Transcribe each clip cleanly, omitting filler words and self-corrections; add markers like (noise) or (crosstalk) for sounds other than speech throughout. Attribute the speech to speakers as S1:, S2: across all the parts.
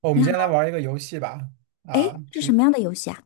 S1: 哦我们
S2: 你好，
S1: 今天来玩一个游戏吧，
S2: 哎，
S1: 啊，
S2: 是
S1: 这
S2: 什么样的游戏啊？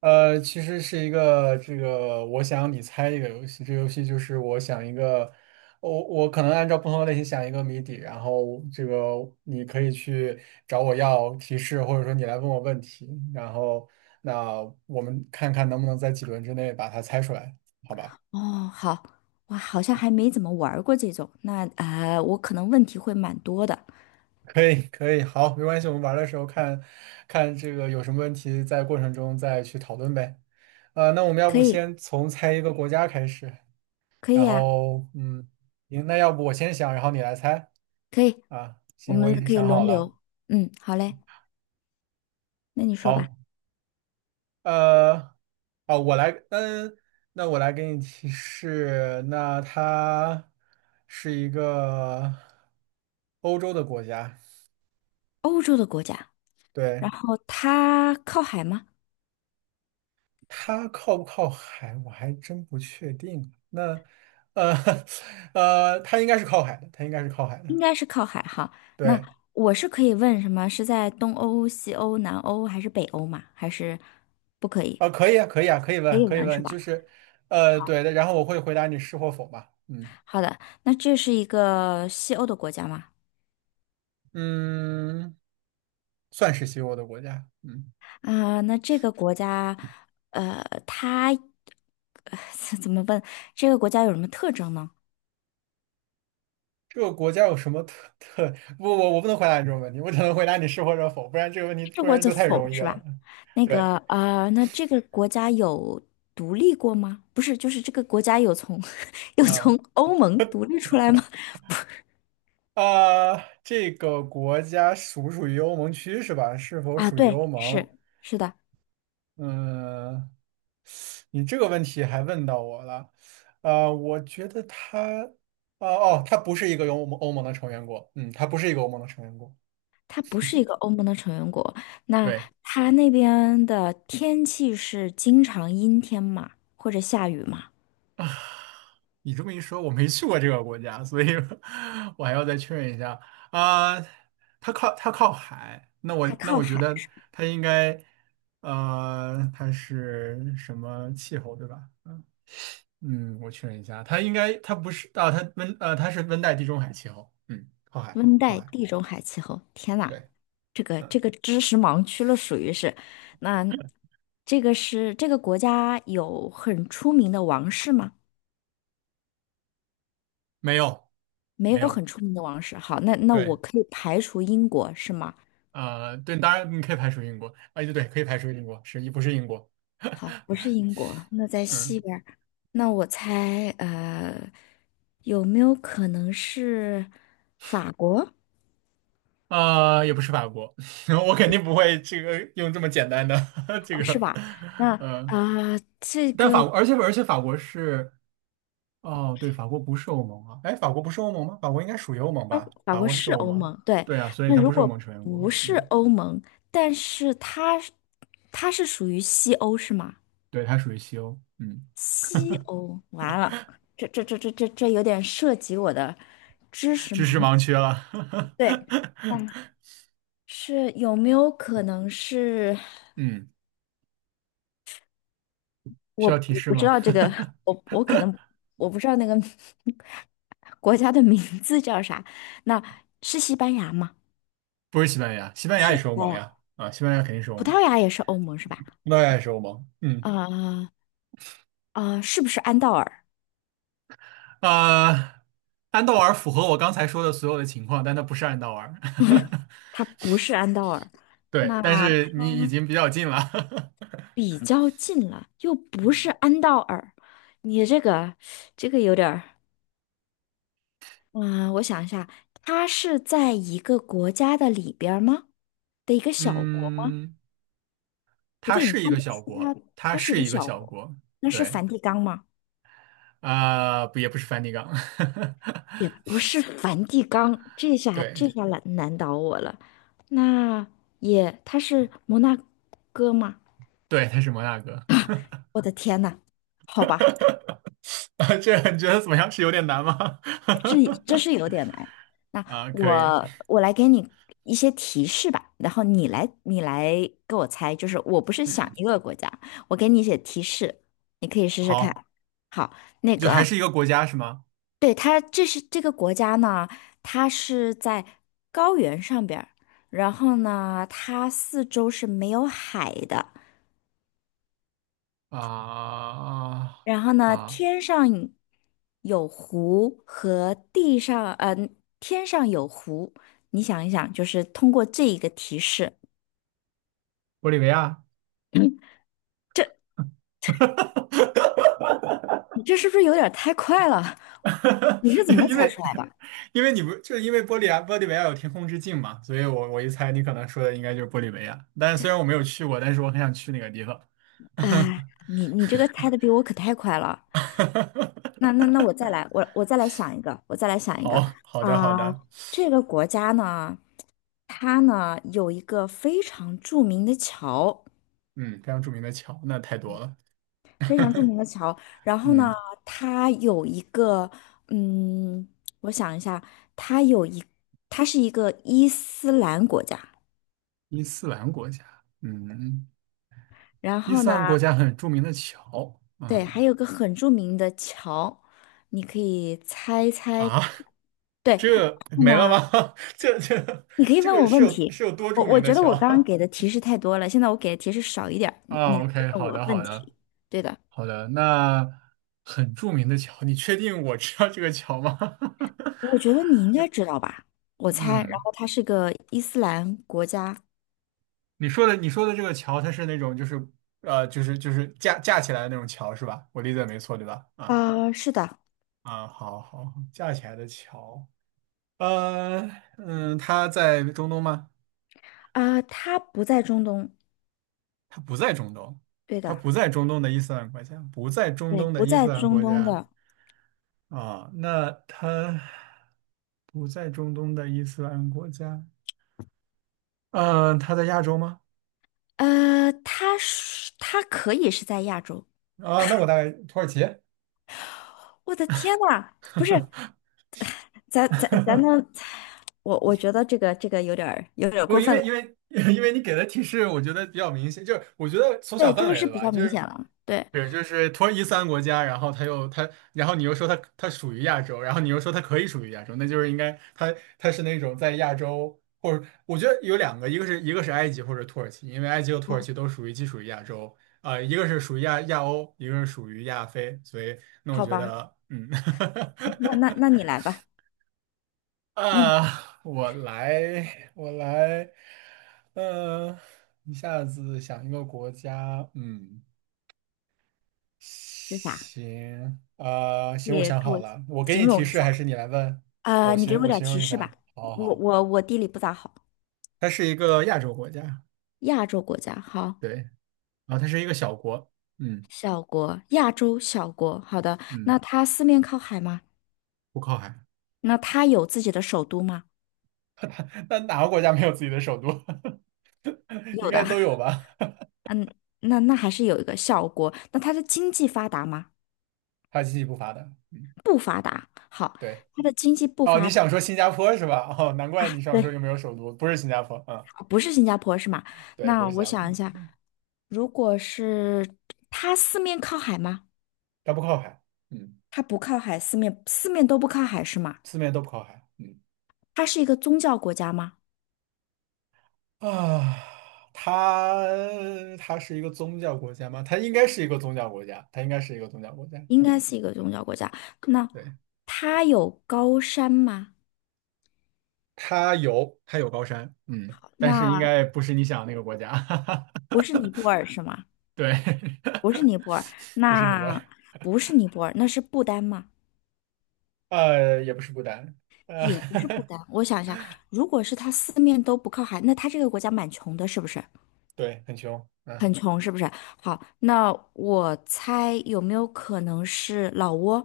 S1: 其实是一个这个我想你猜一个游戏，这个游戏就是我想一个，我可能按照不同的类型想一个谜底，然后这个你可以去找我要提示，或者说你来问我问题，然后那我们看看能不能在几轮之内把它猜出来，好吧？
S2: 哦，好，我好像还没怎么玩儿过这种，我可能问题会蛮多的。
S1: 可以，可以，好，没关系，我们玩的时候看看这个有什么问题，在过程中再去讨论呗。那我们要
S2: 可
S1: 不
S2: 以，
S1: 先从猜一个国家开始，
S2: 可以
S1: 然
S2: 呀、
S1: 后嗯，行，那要不我先想，然后你来猜
S2: 可以，
S1: 啊？
S2: 我
S1: 行，我已
S2: 们
S1: 经
S2: 可以
S1: 想好
S2: 轮
S1: 了。
S2: 流。嗯，好嘞，那你说吧。
S1: 好，呃，哦，我来，嗯，那我来给你提示，那它是一个欧洲的国家，
S2: 欧洲的国家，然
S1: 对，
S2: 后它靠海吗？
S1: 它靠不靠海，我还真不确定啊。那，呃，(laughs) 它应该是靠海的，它应该是靠海的。
S2: 应该是靠海哈。那
S1: 对，
S2: 我是可以问什么？是在东欧、西欧、南欧还是北欧吗？还是不可以？
S1: 啊，可以啊，可以啊，可以
S2: 可
S1: 问，
S2: 以
S1: 可以
S2: 问是
S1: 问，
S2: 吧？好，
S1: 对的。然后我会回答你是或否吧。嗯
S2: 好的，那这是一个西欧的国家吗？
S1: 嗯，算是西欧的国家。嗯，
S2: 啊，那这个国家，它呃 (laughs) 怎么问？这个国家有什么特征呢？
S1: 这个国家有什么特特？不，我不能回答你这种问题，我只能回答你是或者否，不然这个问题
S2: 这
S1: 不
S2: 或
S1: 然
S2: 者
S1: 就太
S2: 否
S1: 容易
S2: 是
S1: 了。
S2: 吧？
S1: 对，
S2: 那这个国家有独立过吗？不是，就是这个国家有从 (laughs) 有
S1: 嗯。
S2: 从欧盟独立出来吗？
S1: 啊、这个国家属不属于欧盟区是吧？是否
S2: 啊，
S1: 属于
S2: 对，
S1: 欧盟？
S2: 是的，
S1: 嗯，你这个问题还问到我了，我觉得他，哦，他不是一个有欧盟欧盟的成员国，嗯，他不是一个欧盟的成员国。
S2: 它不是一个欧盟的成员国。那
S1: 对，
S2: 它那边的天气是经常阴天嘛，或者下雨嘛？
S1: 你这么一说，我没去过这个国家，所以 (laughs) 我还要再确认一下啊、它靠海，那我
S2: 它
S1: 那
S2: 靠
S1: 我觉
S2: 海，
S1: 得
S2: 是吧
S1: 它应该，它是什么气候，对吧？嗯，我确认一下，它应该它不是啊，它是温带地中海气候，嗯，靠海
S2: 温
S1: 靠
S2: 带
S1: 海。
S2: 地中海气候。天呐！
S1: 对。
S2: 这个这
S1: 嗯，
S2: 个知识盲区了，属于是。那这个是这个国家有很出名的王室吗？
S1: 没有，
S2: 没
S1: 没
S2: 有
S1: 有，
S2: 很出名的王室。好，那那
S1: 对，
S2: 我可以排除英国是吗？
S1: 对，当然你可以排除英国，对，对，可以排除英国，是，不是英国，
S2: 好，不是英国，那在
S1: (laughs) 嗯，
S2: 西边儿。那我猜，呃，有没有可能是法国？
S1: 也不是法国，(laughs) 我肯定不会这个用这么简单的 (laughs) 这个，
S2: 那
S1: 呃，
S2: 啊、这
S1: 但法
S2: 个。
S1: 国，而且法国是，哦，对，法国不是欧盟啊，哎，法国不是欧盟吗？法国应该属于欧盟
S2: 法
S1: 吧？
S2: 法
S1: 法
S2: 国
S1: 国是
S2: 是
S1: 欧
S2: 欧
S1: 盟，
S2: 盟，对。
S1: 对啊，所以
S2: 那
S1: 它
S2: 如
S1: 不是欧盟
S2: 果
S1: 成员国，
S2: 不是
S1: 嗯，
S2: 欧盟，但是它是它是属于西欧是吗？
S1: 对，它属于西欧，嗯，
S2: 西欧，完了，这这这这这这有点涉及我的知识
S1: 知识
S2: 盲区。
S1: 盲区了，
S2: 对，嗯，是有没有可能是
S1: (laughs) 嗯，需
S2: 我
S1: 要提
S2: 不
S1: 示
S2: 不知
S1: 吗？
S2: 道这个，
S1: (laughs)
S2: 我我可能我不知道那个 (laughs) 国家的名字叫啥？那是西班牙吗？
S1: 不是西班牙，西
S2: 不
S1: 班牙
S2: 是
S1: 也
S2: 西
S1: 是欧
S2: 班
S1: 盟
S2: 牙，
S1: 呀，啊，西班牙肯定是欧
S2: 葡
S1: 盟，
S2: 萄牙也是欧盟是吧？
S1: 那也是欧盟，嗯，
S2: 啊、啊，是不是安道尔？
S1: 呃，安道尔符合我刚才说的所有的情况，但它不是安道尔，
S2: 它不是安道尔，
S1: (laughs) 对，
S2: 那
S1: 但是你已经比较近了，
S2: 比较近了，又不是
S1: (laughs)
S2: 安道尔。你这个，这个有点儿，嗯、我想一下，它是在一个国家的里边儿吗？的一个小国？
S1: 嗯，
S2: 不
S1: 它
S2: 对，你
S1: 是一
S2: 刚
S1: 个
S2: 才
S1: 小
S2: 说
S1: 国，
S2: 它，
S1: 它
S2: 它是一
S1: 是
S2: 个
S1: 一个
S2: 小
S1: 小
S2: 国，
S1: 国，
S2: 那是
S1: 对，
S2: 梵蒂冈吗？
S1: 不也不是梵蒂冈，
S2: 也
S1: (laughs)
S2: 不是梵蒂冈，这下
S1: 对，
S2: 这下难难倒我了。那也，它是摩纳哥吗？
S1: 对，它是摩纳哥，
S2: 我的天呐，好吧。
S1: (laughs) 啊这你觉得怎么样？是有点难吗？
S2: 是，
S1: (laughs)
S2: 这是有点难。那
S1: 啊，可以，
S2: 我我来给你一些提示吧，然后你来你来给我猜，就是我不是想
S1: 嗯，
S2: 一个国家，我给你一些提示，你可以试试看。
S1: 好。
S2: 好，那
S1: 就还
S2: 个，
S1: 是一个国家是吗？
S2: 对，它这是这个国家呢，它是在高原上边儿然后呢，它四周是没有海的，
S1: 啊
S2: 然后呢，
S1: 啊，
S2: 天上有湖和地上，天上有湖，你想一想，就是通过这一个提示
S1: 玻利维亚，
S2: (clears throat)，嗯这你这是不是有点儿太快了？
S1: (laughs)
S2: 你是怎
S1: 因为
S2: 么
S1: 因
S2: 猜
S1: 为
S2: 出来的？
S1: 因为你不就因为玻利维亚有天空之镜嘛，所以我一猜你可能说的应该就是玻利维亚。但是虽然我没有去过，但是我很想去那个地方。
S2: 哎，你你这个猜的比我可太快了。那那那我
S1: (laughs)
S2: 再来，我我再来想一个，我再来想一个
S1: 好
S2: 啊、
S1: 的，
S2: 这个国家呢，它呢有一个非常著名的桥。
S1: 嗯，非常著名的桥，那太多了。
S2: 非常著名的桥。然后呢，
S1: 嗯，
S2: 它有一个，嗯，我想一下，它有一，它是一个伊斯兰国家。
S1: 伊斯兰国家，嗯，
S2: 然
S1: 伊
S2: 后
S1: 斯
S2: 呢，
S1: 兰国家很著名的桥，
S2: 对，
S1: 嗯
S2: 还有个很著名的桥，你可以猜猜。
S1: 啊，(laughs)
S2: 对，然
S1: 这 (laughs)
S2: 后
S1: 没了
S2: 呢，
S1: 吗？(laughs) 这这
S2: 你可以
S1: 这
S2: 问
S1: 个
S2: 我
S1: 是
S2: 问
S1: 有
S2: 题。
S1: 是有多
S2: 我
S1: 著
S2: 我
S1: 名的
S2: 觉得我
S1: 桥？
S2: 刚刚给的
S1: (laughs)
S2: 提示太多了，现在我给的提示少一点儿，你你
S1: 啊
S2: 来
S1: ，OK，
S2: 问
S1: 好
S2: 我
S1: 的，好
S2: 问
S1: 的，
S2: 题。对的，
S1: 好的，那很著名的桥，你确定我知道这个桥吗？
S2: 我觉得你应该知道吧，我
S1: (laughs)
S2: 猜。然
S1: 嗯，
S2: 后它是个伊斯兰国家。
S1: 你说的这个桥，它是那种就是架起来的那种桥是吧？我理解没错对吧？啊
S2: 啊、是的。
S1: 啊，好好，架起来的桥，呃嗯，它在中东吗？
S2: 啊，他不在中东，
S1: 它不在中东，
S2: 对
S1: 它
S2: 的，
S1: 不在中东的伊斯兰国家，不在中
S2: 对，
S1: 东的
S2: 不
S1: 伊
S2: 在
S1: 斯兰
S2: 中
S1: 国
S2: 东
S1: 家。
S2: 的，
S1: 啊，那他不在中东的伊斯兰国家，嗯，他在亚洲吗？
S2: 他是他可以是在亚洲。
S1: 啊，那我在土耳其。
S2: 我的天呐，不是，咱咱咱的，
S1: (laughs)
S2: 我我觉得这个这个有点儿有点儿
S1: 不，
S2: 过
S1: 因
S2: 分了。
S1: 为因为 (laughs) 因为你给的提示，我觉得比较明显，就是我觉得缩
S2: 对，
S1: 小
S2: 这
S1: 范
S2: 个
S1: 围
S2: 是
S1: 了
S2: 比
S1: 吧，
S2: 较
S1: 就
S2: 明显
S1: 是
S2: 了。对，
S1: 是就是土耳其三斯兰国家，然后他又他，然后你又说他他属于亚洲，然后你又说他可以属于亚洲，那就是应该他他是那种在亚洲，或者我觉得有两个，一个是埃及或者土耳其，因为埃及和土耳其都属于既属于亚洲，一个是属于亚欧，一个是属于亚非，所以那我
S2: 好
S1: 觉
S2: 吧，
S1: 得嗯。
S2: 那那那
S1: (laughs)
S2: 你来吧，那你
S1: 啊，我来，我来，呃，一下子想一个国家，嗯，
S2: 是啥？
S1: 行，行，我
S2: 你
S1: 想
S2: 给
S1: 好
S2: 我
S1: 了，我给
S2: 形
S1: 你提
S2: 容一
S1: 示，
S2: 下。
S1: 还是你来问？哦，
S2: 啊，你给我
S1: 我
S2: 点儿
S1: 形
S2: 提
S1: 容一
S2: 示吧。
S1: 下，好好
S2: 我
S1: 好，
S2: 我我地理不咋好，
S1: 它是一个亚洲国家，
S2: 亚洲国家，好，
S1: 对，然后它是一个小国，嗯
S2: 小国，亚洲小国。好的，
S1: 嗯，
S2: 那它四面靠海吗？
S1: 不靠海，
S2: 那它有自己的首都吗？
S1: (laughs) 那哪个国家没有自己的首都？(laughs) 应
S2: 有的，
S1: 该都有
S2: (laughs)
S1: 吧？
S2: 那那还是有一个小国。那它的经济发达吗？
S1: (laughs) 它经济不发达，嗯，
S2: 不发，好，
S1: 对，
S2: 它的经济不
S1: 哦，
S2: 发
S1: 你
S2: 达，
S1: 想说新加坡是吧？哦，难怪你想说
S2: 对，
S1: 又没有首都，不是新加坡，嗯。
S2: 不是新加坡是吗？
S1: 对，不
S2: 那
S1: 是
S2: 我
S1: 峡谷，
S2: 想一下，如果是它四面靠海吗？
S1: 它不靠海，嗯，
S2: 它不靠海，四面都不靠海是吗？
S1: 四面都不靠海，嗯，
S2: 它是一个宗教国家吗？
S1: 啊，它是一个宗教国家吗？它应该是一个宗教国家，它应该是一个宗教国家，
S2: 应该
S1: 嗯，
S2: 是一个宗教国家。那
S1: 对，
S2: 它有高山吗？
S1: 它有高山，嗯，但是应
S2: 那
S1: 该不是你想的那个国家，
S2: 不是尼泊
S1: (laughs)
S2: 尔是吗？
S1: 对，
S2: 不是尼泊尔，
S1: (laughs) 不是你们，
S2: 那不是尼泊尔，那是不丹吗？
S1: 也不是不丹，
S2: 也不是不
S1: 呃，
S2: 丹。我想一下，如果是它四面都不靠海，那它这个国家蛮穷的，是不是？
S1: (laughs) 对，很穷，
S2: 很
S1: 嗯，
S2: 穷，是不是？好，那我猜有没有可能是老挝？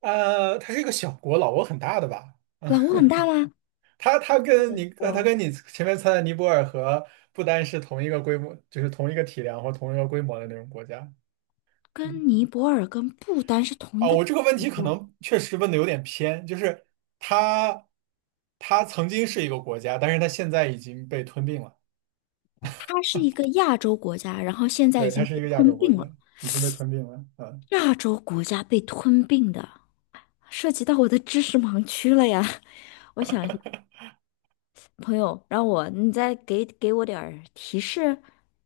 S1: 它是一个小国，老挝很大的吧？
S2: 老挝
S1: (laughs)
S2: 很大吗？
S1: 它它跟你它
S2: 我
S1: 跟你前面猜的尼泊尔和不丹是同一个规模，就是同一个体量或同一个规模的那种国家。嗯，
S2: 跟尼泊尔跟不丹是同一
S1: 啊，
S2: 个
S1: 我这个问题可
S2: 国家，
S1: 能确实问的有点偏，就是它它曾经是一个国家，但是它现在已经被吞并了。
S2: 它是一个亚洲国家，然后现在
S1: 对，
S2: 已
S1: 它
S2: 经被
S1: 是一个亚洲
S2: 吞
S1: 国
S2: 并了。
S1: 家，已经被吞并了。嗯
S2: 亚洲国家被吞并的，涉及到我的知识盲区了呀。(laughs) 我想。朋友，让我你再给给我点儿提示。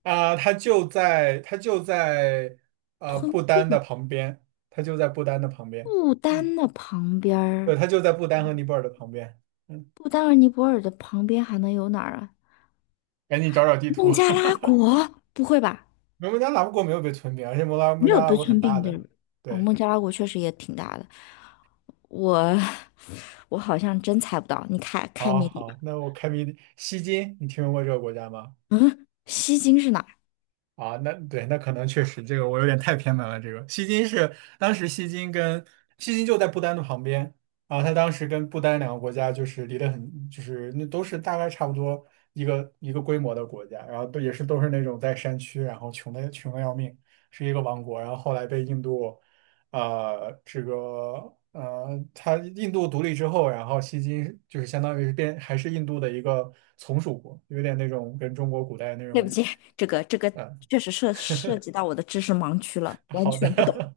S1: 啊，它就在
S2: 吞
S1: 不丹的
S2: 并
S1: 旁边，它就在不丹的旁边。
S2: 不
S1: 嗯，
S2: 丹的旁边
S1: 对，
S2: 儿，
S1: 它就在不丹和尼泊尔的旁边。嗯，
S2: 不丹和尼泊尔的旁边还能有哪儿啊？
S1: 赶紧找找地图。
S2: 孟加拉
S1: (laughs)
S2: 国？不会吧？
S1: 摩门加拉国没有被吞并，而且摩拉摩
S2: 没有
S1: 加拉
S2: 被
S1: 国很
S2: 吞
S1: 大
S2: 并地
S1: 的。
S2: 儿。哦，
S1: 对，
S2: 孟加拉国确实也挺大的。我 (laughs) 我好像真猜不到，你开开
S1: 好，
S2: 谜底吧。
S1: 好，那我开明西金，你听说过这个国家吗？
S2: 西京是哪儿？
S1: 啊，那对，那可能确实这个我有点太偏门了。这个西金是当时西金跟西金就在不丹的旁边啊，他当时跟不丹两个国家就是离得很，就是那都是大概差不多一个规模的国家，然后都是那种在山区，然后穷的要命，是一个王国，然后后来被印度，呃，这个他印度独立之后，然后西金就是相当于是变还是印度的一个从属国，有点那种跟中国古代那
S2: (laughs) 对不
S1: 种。
S2: 起，这个这个
S1: 呃
S2: 确实涉涉及到我的知识盲区了，完
S1: 好
S2: 全不懂。
S1: 的，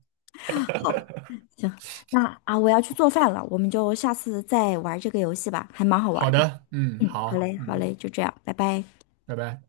S2: 好，
S1: (laughs)
S2: 行，那啊，我要去做饭了，我们就下次再玩这个游戏吧，还蛮好玩
S1: 好
S2: 的。
S1: 的，嗯，
S2: 嗯，好
S1: 好，
S2: 嘞，好
S1: 嗯，
S2: 嘞，就这样，拜拜。
S1: 拜拜。